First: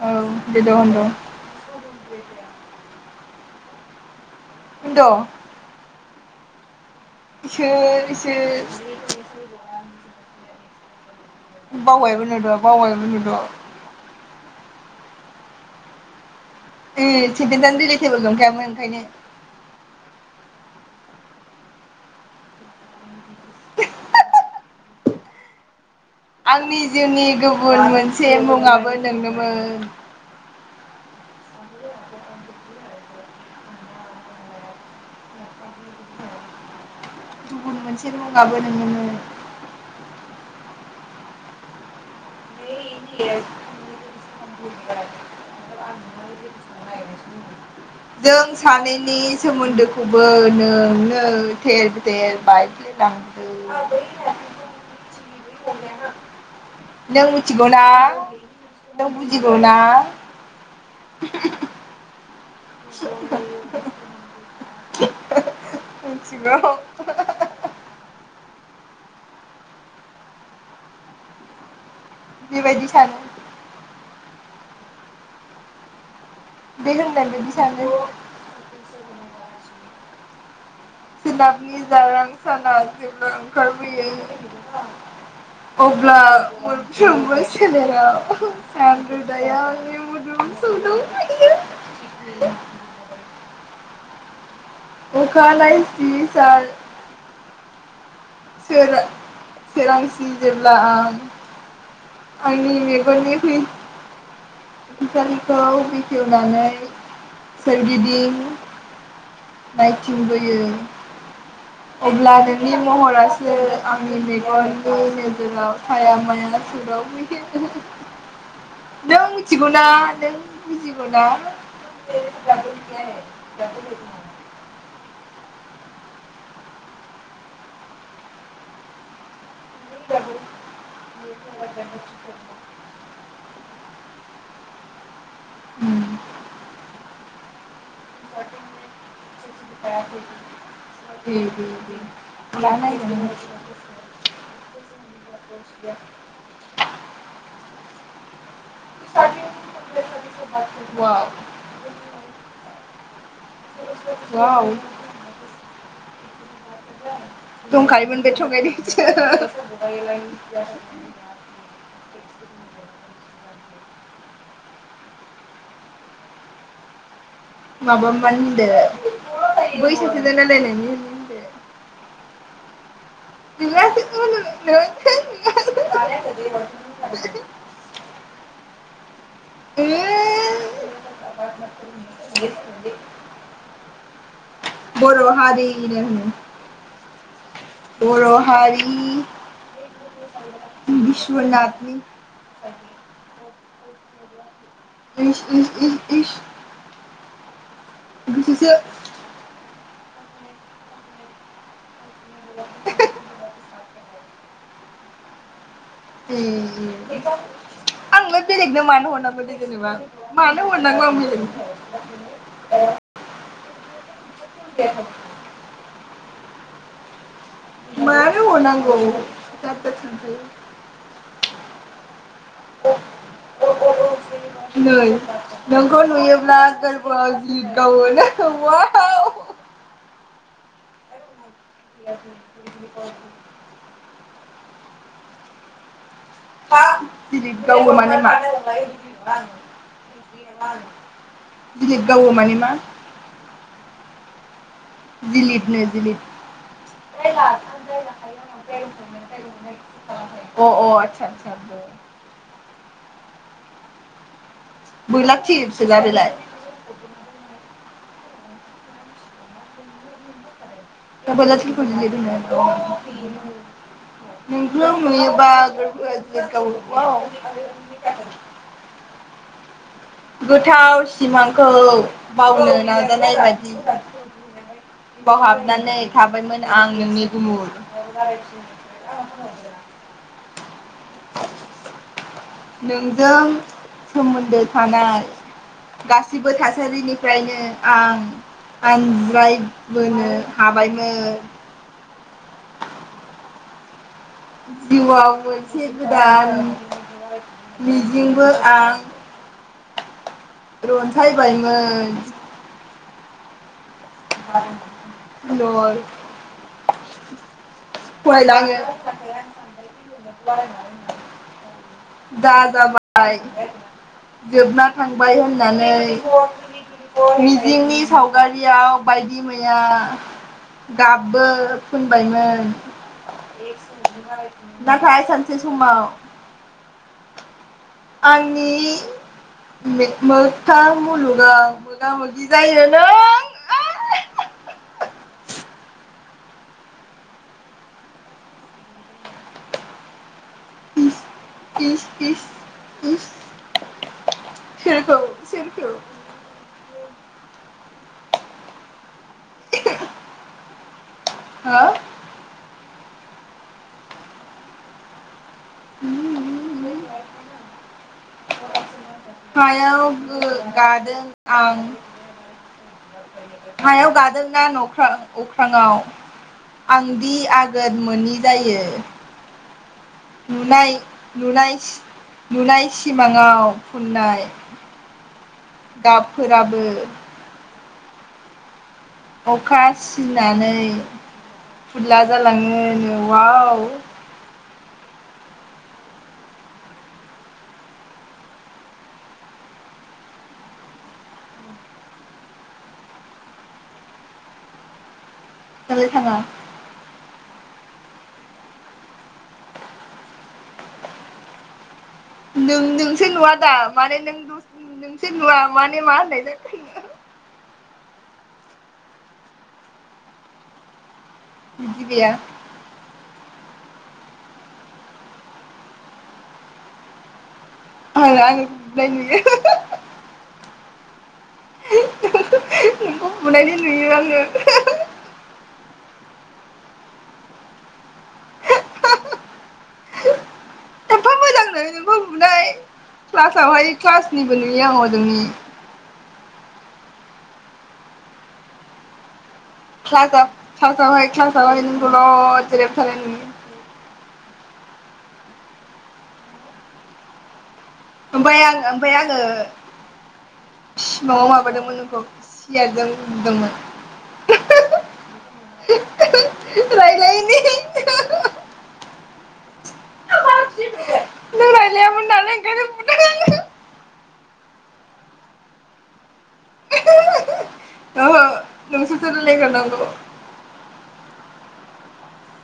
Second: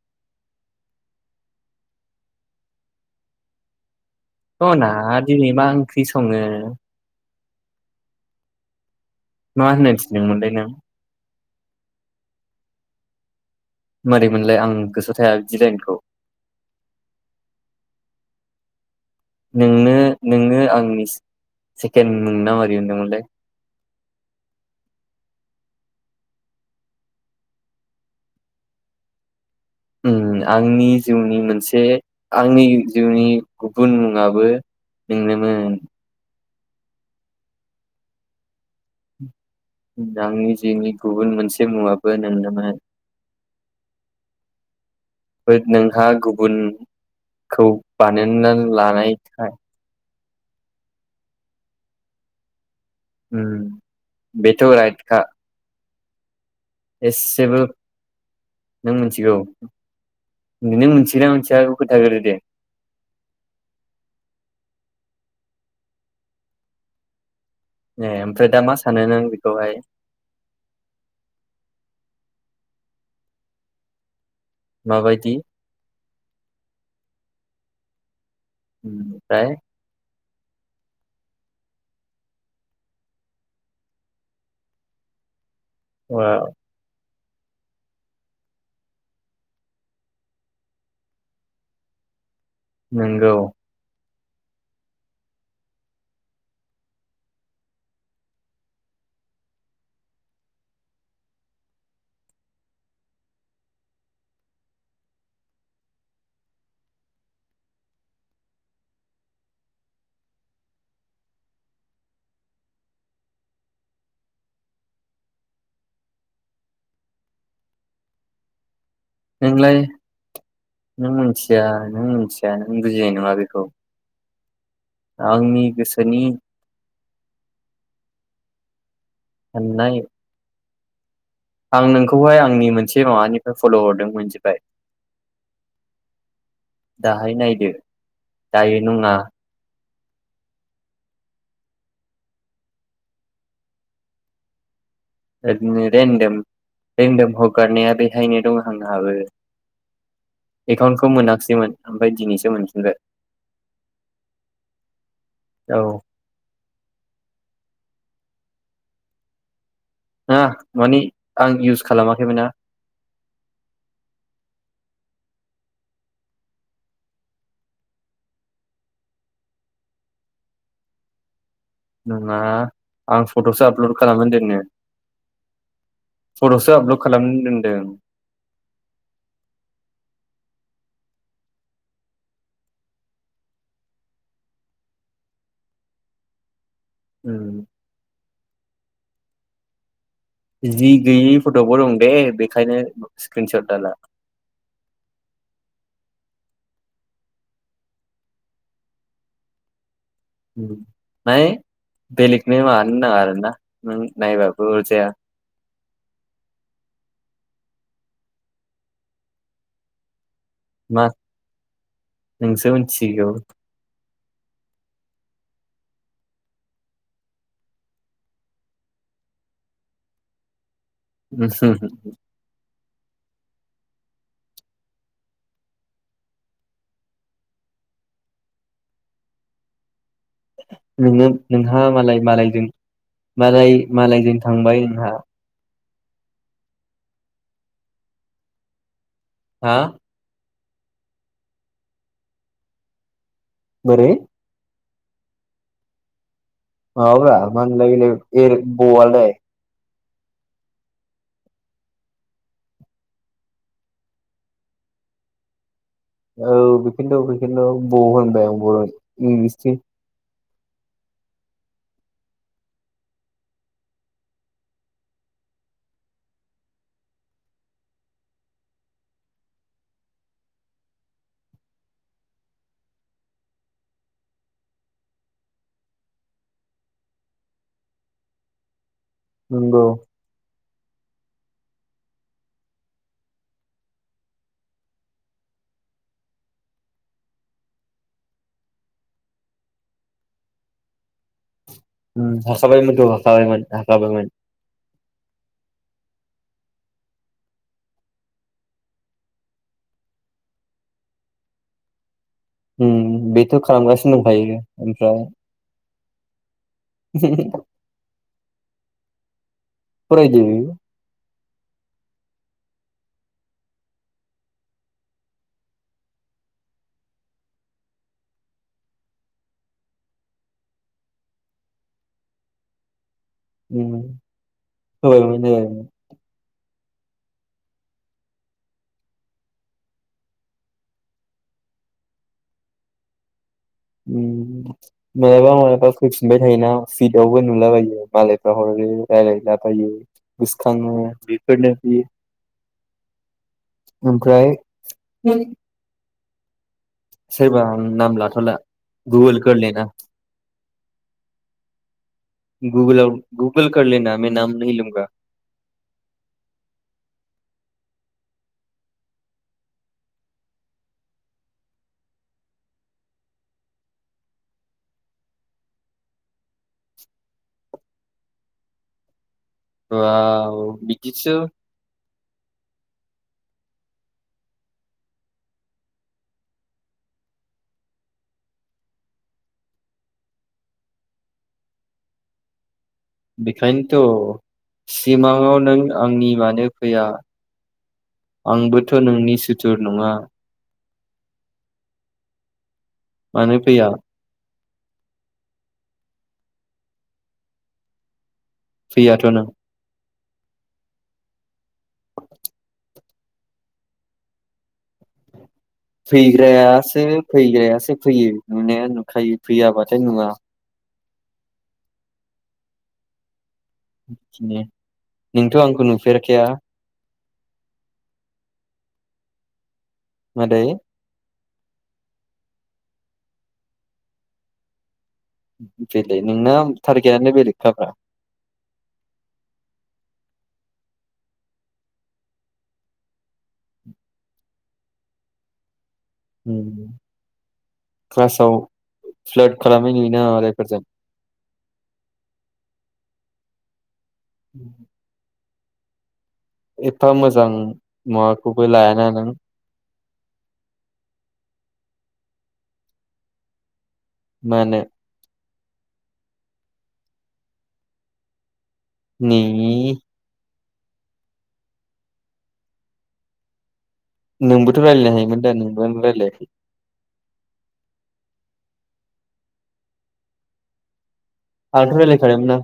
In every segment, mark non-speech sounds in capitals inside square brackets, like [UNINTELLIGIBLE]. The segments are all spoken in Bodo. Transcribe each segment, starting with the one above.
औ [UNINTELLIGIBLE] स'ना होनद' दिनि मा ओंख्रि सङो? इसोर इसोर। मा होननो थिनदोंमोनलाय नों? बावबायबो नुद' बावबायबो नुद'। मारैमोनलाय आं गोसोआव थाया बिदि लााइनखौ? ओ [UNINTELLIGIBLE] नंखायामोन ओंखायनो नोंनो नोंनो आंनि से सेकेण्ड मुंना मारि मोनदोंमोनलाय। आंनि जिउनि गुबुन मोनसे मुुंङाबो नोंनोमोन। ओम आंनि जिउनि मोनसे आंनि जिउनि गुबुन मुंङाबो नोंनोमोन। [UNINTELLIGIBLE] आंनि जिउनि गुबुन मोनसे मुंआबो नोंनोमोन। एस नोंहा गुबुनखौ [UNINTELLIGIBLE] जों बानायना लानाय सानैनि सोमोन्दोखौ बो नों नो थेरबेथेर बायग्लि ओं बेथ' राइटखा। नों एसे मिथिगौना नों बुजिगौ ना। ओआं मोनथिया बेखौ खोनथा ग्रो दे। [UNINTELLIGIBLE] ए ओमफ्राय दा मा सानो नों बेखौहाय? बिबायदि सानो। मा बायदि? बे होननाय बादि सानो। ओमफ्राय सोनाबनि जारां साना जेब्ला ओंखारबोयो। अब्ला [UNINTELLIGIBLE] नोंगौ। अखा नायसि सान सोर सोरांसि जेब्ला आं आंनि मेगननि फै फैसालिखौ बेखेवनानै सोरगिदिं नायथिंबोयो अब्ला नोंनि महरा आंनि मेगननि नोजोराव हाया माया सौदावफैयो। नों नोंलाय मिथिगौना नों नों बुजिगौना मिथिया नों मिथिया नों बुजिनाय नङा बेखौ [UNINTELLIGIBLE] आंनि गोसोनि साननाय। आं नोंखौहाय आंनि मोनसे माबानिफ्राय फल' हरदों मिथिबाय [INAUDIBLE] दाहाय नायदो। दायो नंया। [UNINTELLIGIBLE] [UNINTELLIGIBLE] हगारनाया बेहायनो दं आंहाबो। एकाउन्टखौ वाव मोनाखिसैमोन ओमफ्राय दिनैसो मोनफि दे [UNINTELLIGIBLE] औ दंखायोमोन बेयो थगायदोंसो खालामाखैमोनना खालामाखैमोना [UNINTELLIGIBLE] [UNINTELLIGIBLE] आं फट'सो आपल'ड नोङासो खालामनानै होनो दोननो नोङासो फट'सो आपल'ड खालामनानै दोनदों [UNINTELLIGIBLE] बर' हारिनो [INAUDIBLE] बर' हारि जि गैयि फट'बो दं बिस्वनाथनि दे बेखायनो [UNINTELLIGIBLE] [UNINTELLIGIBLE] [UNINTELLIGIBLE] [UNINTELLIGIBLE] बेलेगनो मानो नाङा आर ना नों नायबाबो अरजाया ए आंल बेलेगनो मानो हरनांगदो जेनेबा मानो मा हरनांगौ आं नोंसो बेलेगनो मिथिगौ दे मानो हरनांगौ [UNINTELLIGIBLE] नै नोंखौ नुयोब्ला गोरबोआव गित गावों अवाव नैलै नोंहा मालाय मालायजों मालाय मालायजों थांबाय होनहा हा गिलिद गावो मानो मा हा गिलिद गावो माने मा बोरै जिलिट नो जिलिट [UNINTELLIGIBLE] माबाब्रा मा होनलाय बेलाय एर बआलाय अ अ आतसा आतसा बोरला थिर औ बेखिथु बेखिथु बाव होनबाय बर' नि इंलिसनि दाबोला थांखांफिनलायगोन नोंखौ नुयोबा गोरबोया बेरगावो अआव गोथाव सिमांखौ बावनो नाजानाय बादि बावहाबनानै थाबायमोन आं नोंनि गुमुर नोंग नोंजों सोमोन्दो थानाय गासिबो थासारिनिफ्रायनो आं आनज्रायबोनो हाबायमोन ओम हाखाबायमोनथ' हाखाबायमोन हाखाबायमोन जिउआव मोनसे गोदान मिजिंबो आं रनसायबायमोन उम बेथ' खालामगास [UNINTELLIGIBLE] खायो ओमफ्राय लर फारायला आङो फरायदो जा जाबाय जोबना थांबाय होननानै मिजिंनि सावगारियाव बायदि मैया गाबबो फोनबायमोन उम नाथाय होबायमोन सानसे होबायमोन समाव आंनि [UNINTELLIGIBLE] मोगथा मुलुगाव मोगा मोगि जायो नों उ मालाबा मालाबा फैफिनबाय थायोना फिटआवबो नुलाबायो मालायफ्रा हरो रायलायलाबायो गोसोखाङो बेफोरनोदि इस इस इस ओमफ्राय सोरखौ सोरखौ सोरबा नाम उम लाथ'ला गुगोल खोललेदा हो गुगोलआव गुगोल करलेना मे नाम निहि लुंगा उ [UNINTELLIGIBLE] हायाव गो गादों आं हायाव गादोंना नख्रा अख्रांआव आं दि आगोद मोनि जायो। अवाव नुनाय बिदिसो नुनाय नुनाय सिमाङाव फुननाय गाबफोराबो अखा सिनानै फुरला जालाङो न'आव बेखायनथ सिमाङाव नों आंनि मानो फैया आंबोथ नोंनि सुथुर नङा मानो फैया दालाय थाङा फैयाथ नों नों नोंसो नुवा दा माने नों द [UNINTELLIGIBLE] नोंसो नुवा माने मा होननाय जाखो फैग्रायासो फैग्रायासो फैयो नुनाया नुखायो फैयाबाथाय नुङा बिदि गैया नोंथ आंखौ नुफेरखाया आं [UNINTELLIGIBLE] मादै [UNINTELLIGIBLE] नोंखौ बुनायनि नुयो आङो बेलाय नोंना थारगे [UNINTELLIGIBLE] नो बेलेखाबा एम्फा मोजांनो नोंखौ बुंनाय क्लासावहाय क्लासनिबो नुयो आं हजोंनि उम क्लासाव प्लोट [UNINTELLIGIBLE] क्लासावहाय क्लासावहाय नों दलद जिरायबाय थानाय नुयो उम एफा मोजां ओमफ्राय माखौबो आं लाया ओमफ्राय नों आङो सिमाङाव माबादोंमोन नोंखौ सियारजों बुदोंमोन। मानो रायलायिनि हि हि हि नि नि रायलायामोन नालाय ओंखायनो बुंदों आङो नोंबोथ रायज्लायनो हायोमोन दा नोंबो आंखौ रायजलायाखै। [UNINTELLIGIBLE] ओहो नोंसोरसो राइलाय ग्रोनांगौ। आंथ रायलाय खादोंमोनना।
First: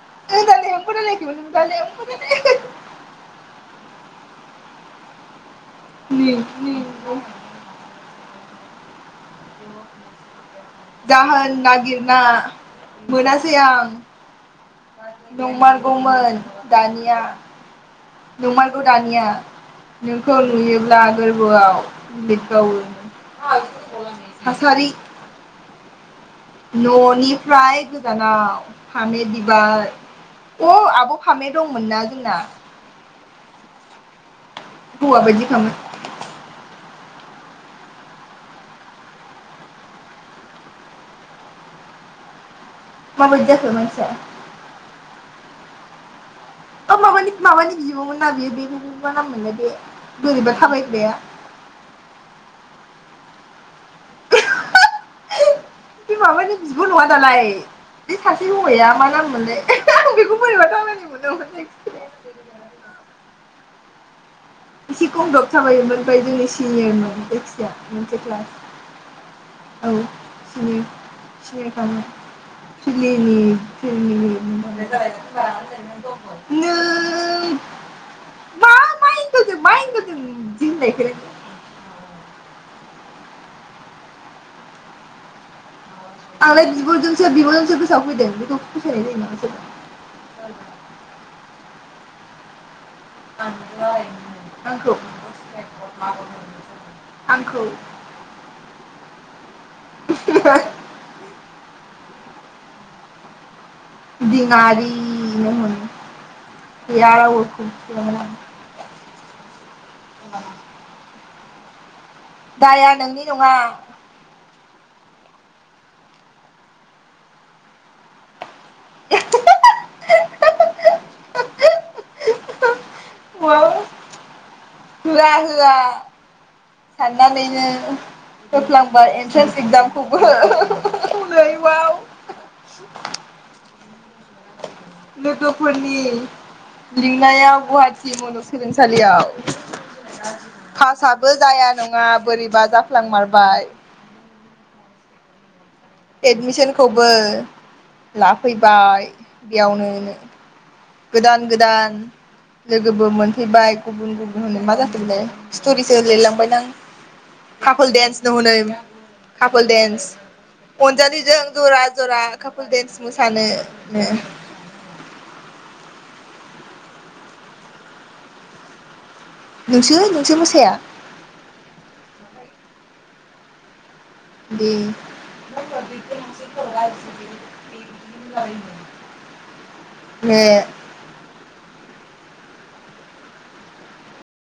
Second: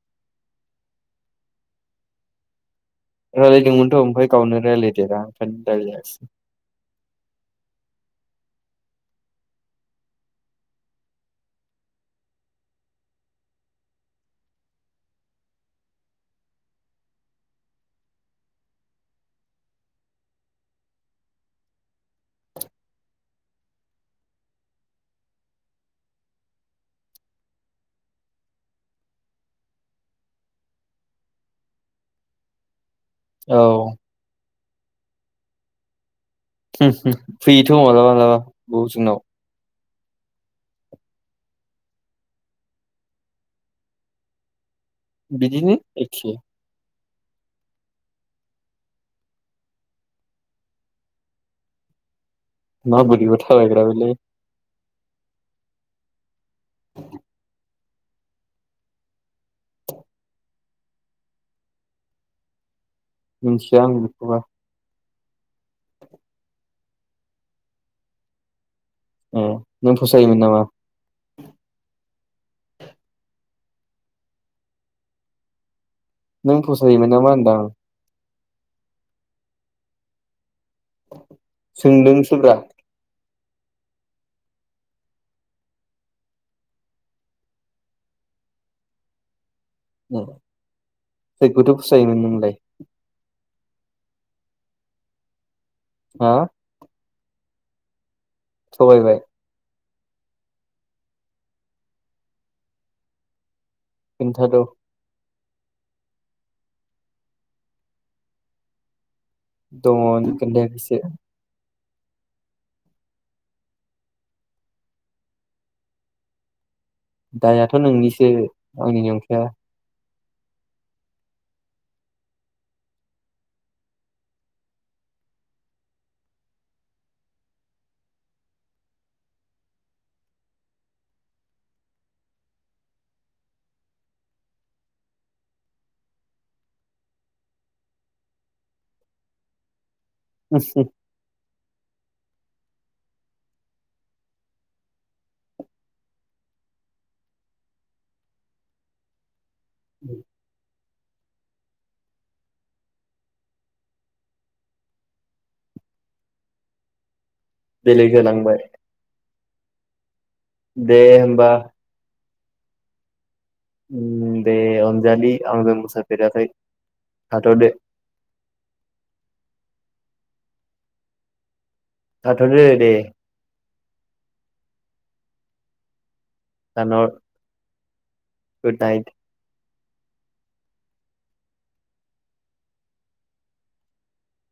[UNINTELLIGIBLE] रायलायदोंमोनथ ओमफ्राय गावनो रायज्लायदेरा। [UNINTELLIGIBLE] जाहोन नागिरना मोनासै आं नंमारगौमोन दानिया नंमारगौ दानिया नोंखौ नुयोब्ला गोरबोआव लिरबावो थासारि ननिफ्राय गोजानाव फामे बिबार अ आब फामे दंमोनना जोंना औ हौवा बदि खामोन। फैयोथ मालाबा मालाबा बबे जोंनाव माबायदि जाखो मानसिया? बिदिनिनो एखे। औ माबानि माबानि बिबमोन ना बियो बे बे मा नाममोनलाय बे बोरैबा थाबायग्राया मा बोरैबा थाबायग्रा बेलाय बे माबानि बिब' नङा दालाय बे सासे हौवाया मा नाम मोनलै आं बेखौ बोरैबा थाबायनाय मोनो मिनथिया आं बिखौबा एसे गंदब थाबायोमोन ओमफ्राय जोंनि सिनियरमोन जायखिजाया मोनसे क्लास। ए औ नों फसायोमोन नामा [INAUDIBLE] फिलिनि [UNINTELLIGIBLE] नों फसायोमोन नामा होनदां? मा एंगोलजों मा एंगोलजों बिदि होननायखो सोंदोंसोब्रा आंलाय बिब'जोंसो बिब'जोंसो गोसोआव फैदों बेखौ फसायनाय जायो नामा सोरबा उम बै गुदु फसायोमोन नोंलाय [UNINTELLIGIBLE] आंखौ हा [INAUDIBLE] आंखौ थगायबाय ओहोहो खोन्थाद' दिनारि गैया रावबो फन‌ थुदोमोन आं दंङ नों खोनथायाखैसो दाया नोंनि नंङा दाययाथ' नोंनिसो आंनि नोंखाया [UNINTELLIGIBLE] होआ होआ साननानैनो होफ्लांबा एन्ट्रेन्स एक्जामखौबो नैबाव लोगोफोरनि लिंनायाव गुवाहाटि मुलुगसोलोंसालियाव फासआबो जाया नंङा बोरैबा जाफ्लांमारबाय एडमिसनखौबो लाफैबाय इयावनो गोदान गोदान लोगोबो मोनफैबाय गुबुन गुबुन मा जाखो बेलाय स्ट'रिसो लिरलांबाय दां खाफोल बेलेग देन्स दङनो जालांबाय खाफ फोल डेन्स दे अनजालिजों होमबा जरा जरा खाफोल देन्स उम दे अनजालि आं रों फेराखै थाथ'दो । नोंसो नोंसो मोसाया थाथ'दो दे बे [UNINTELLIGIBLE] गुड नाइट। मे।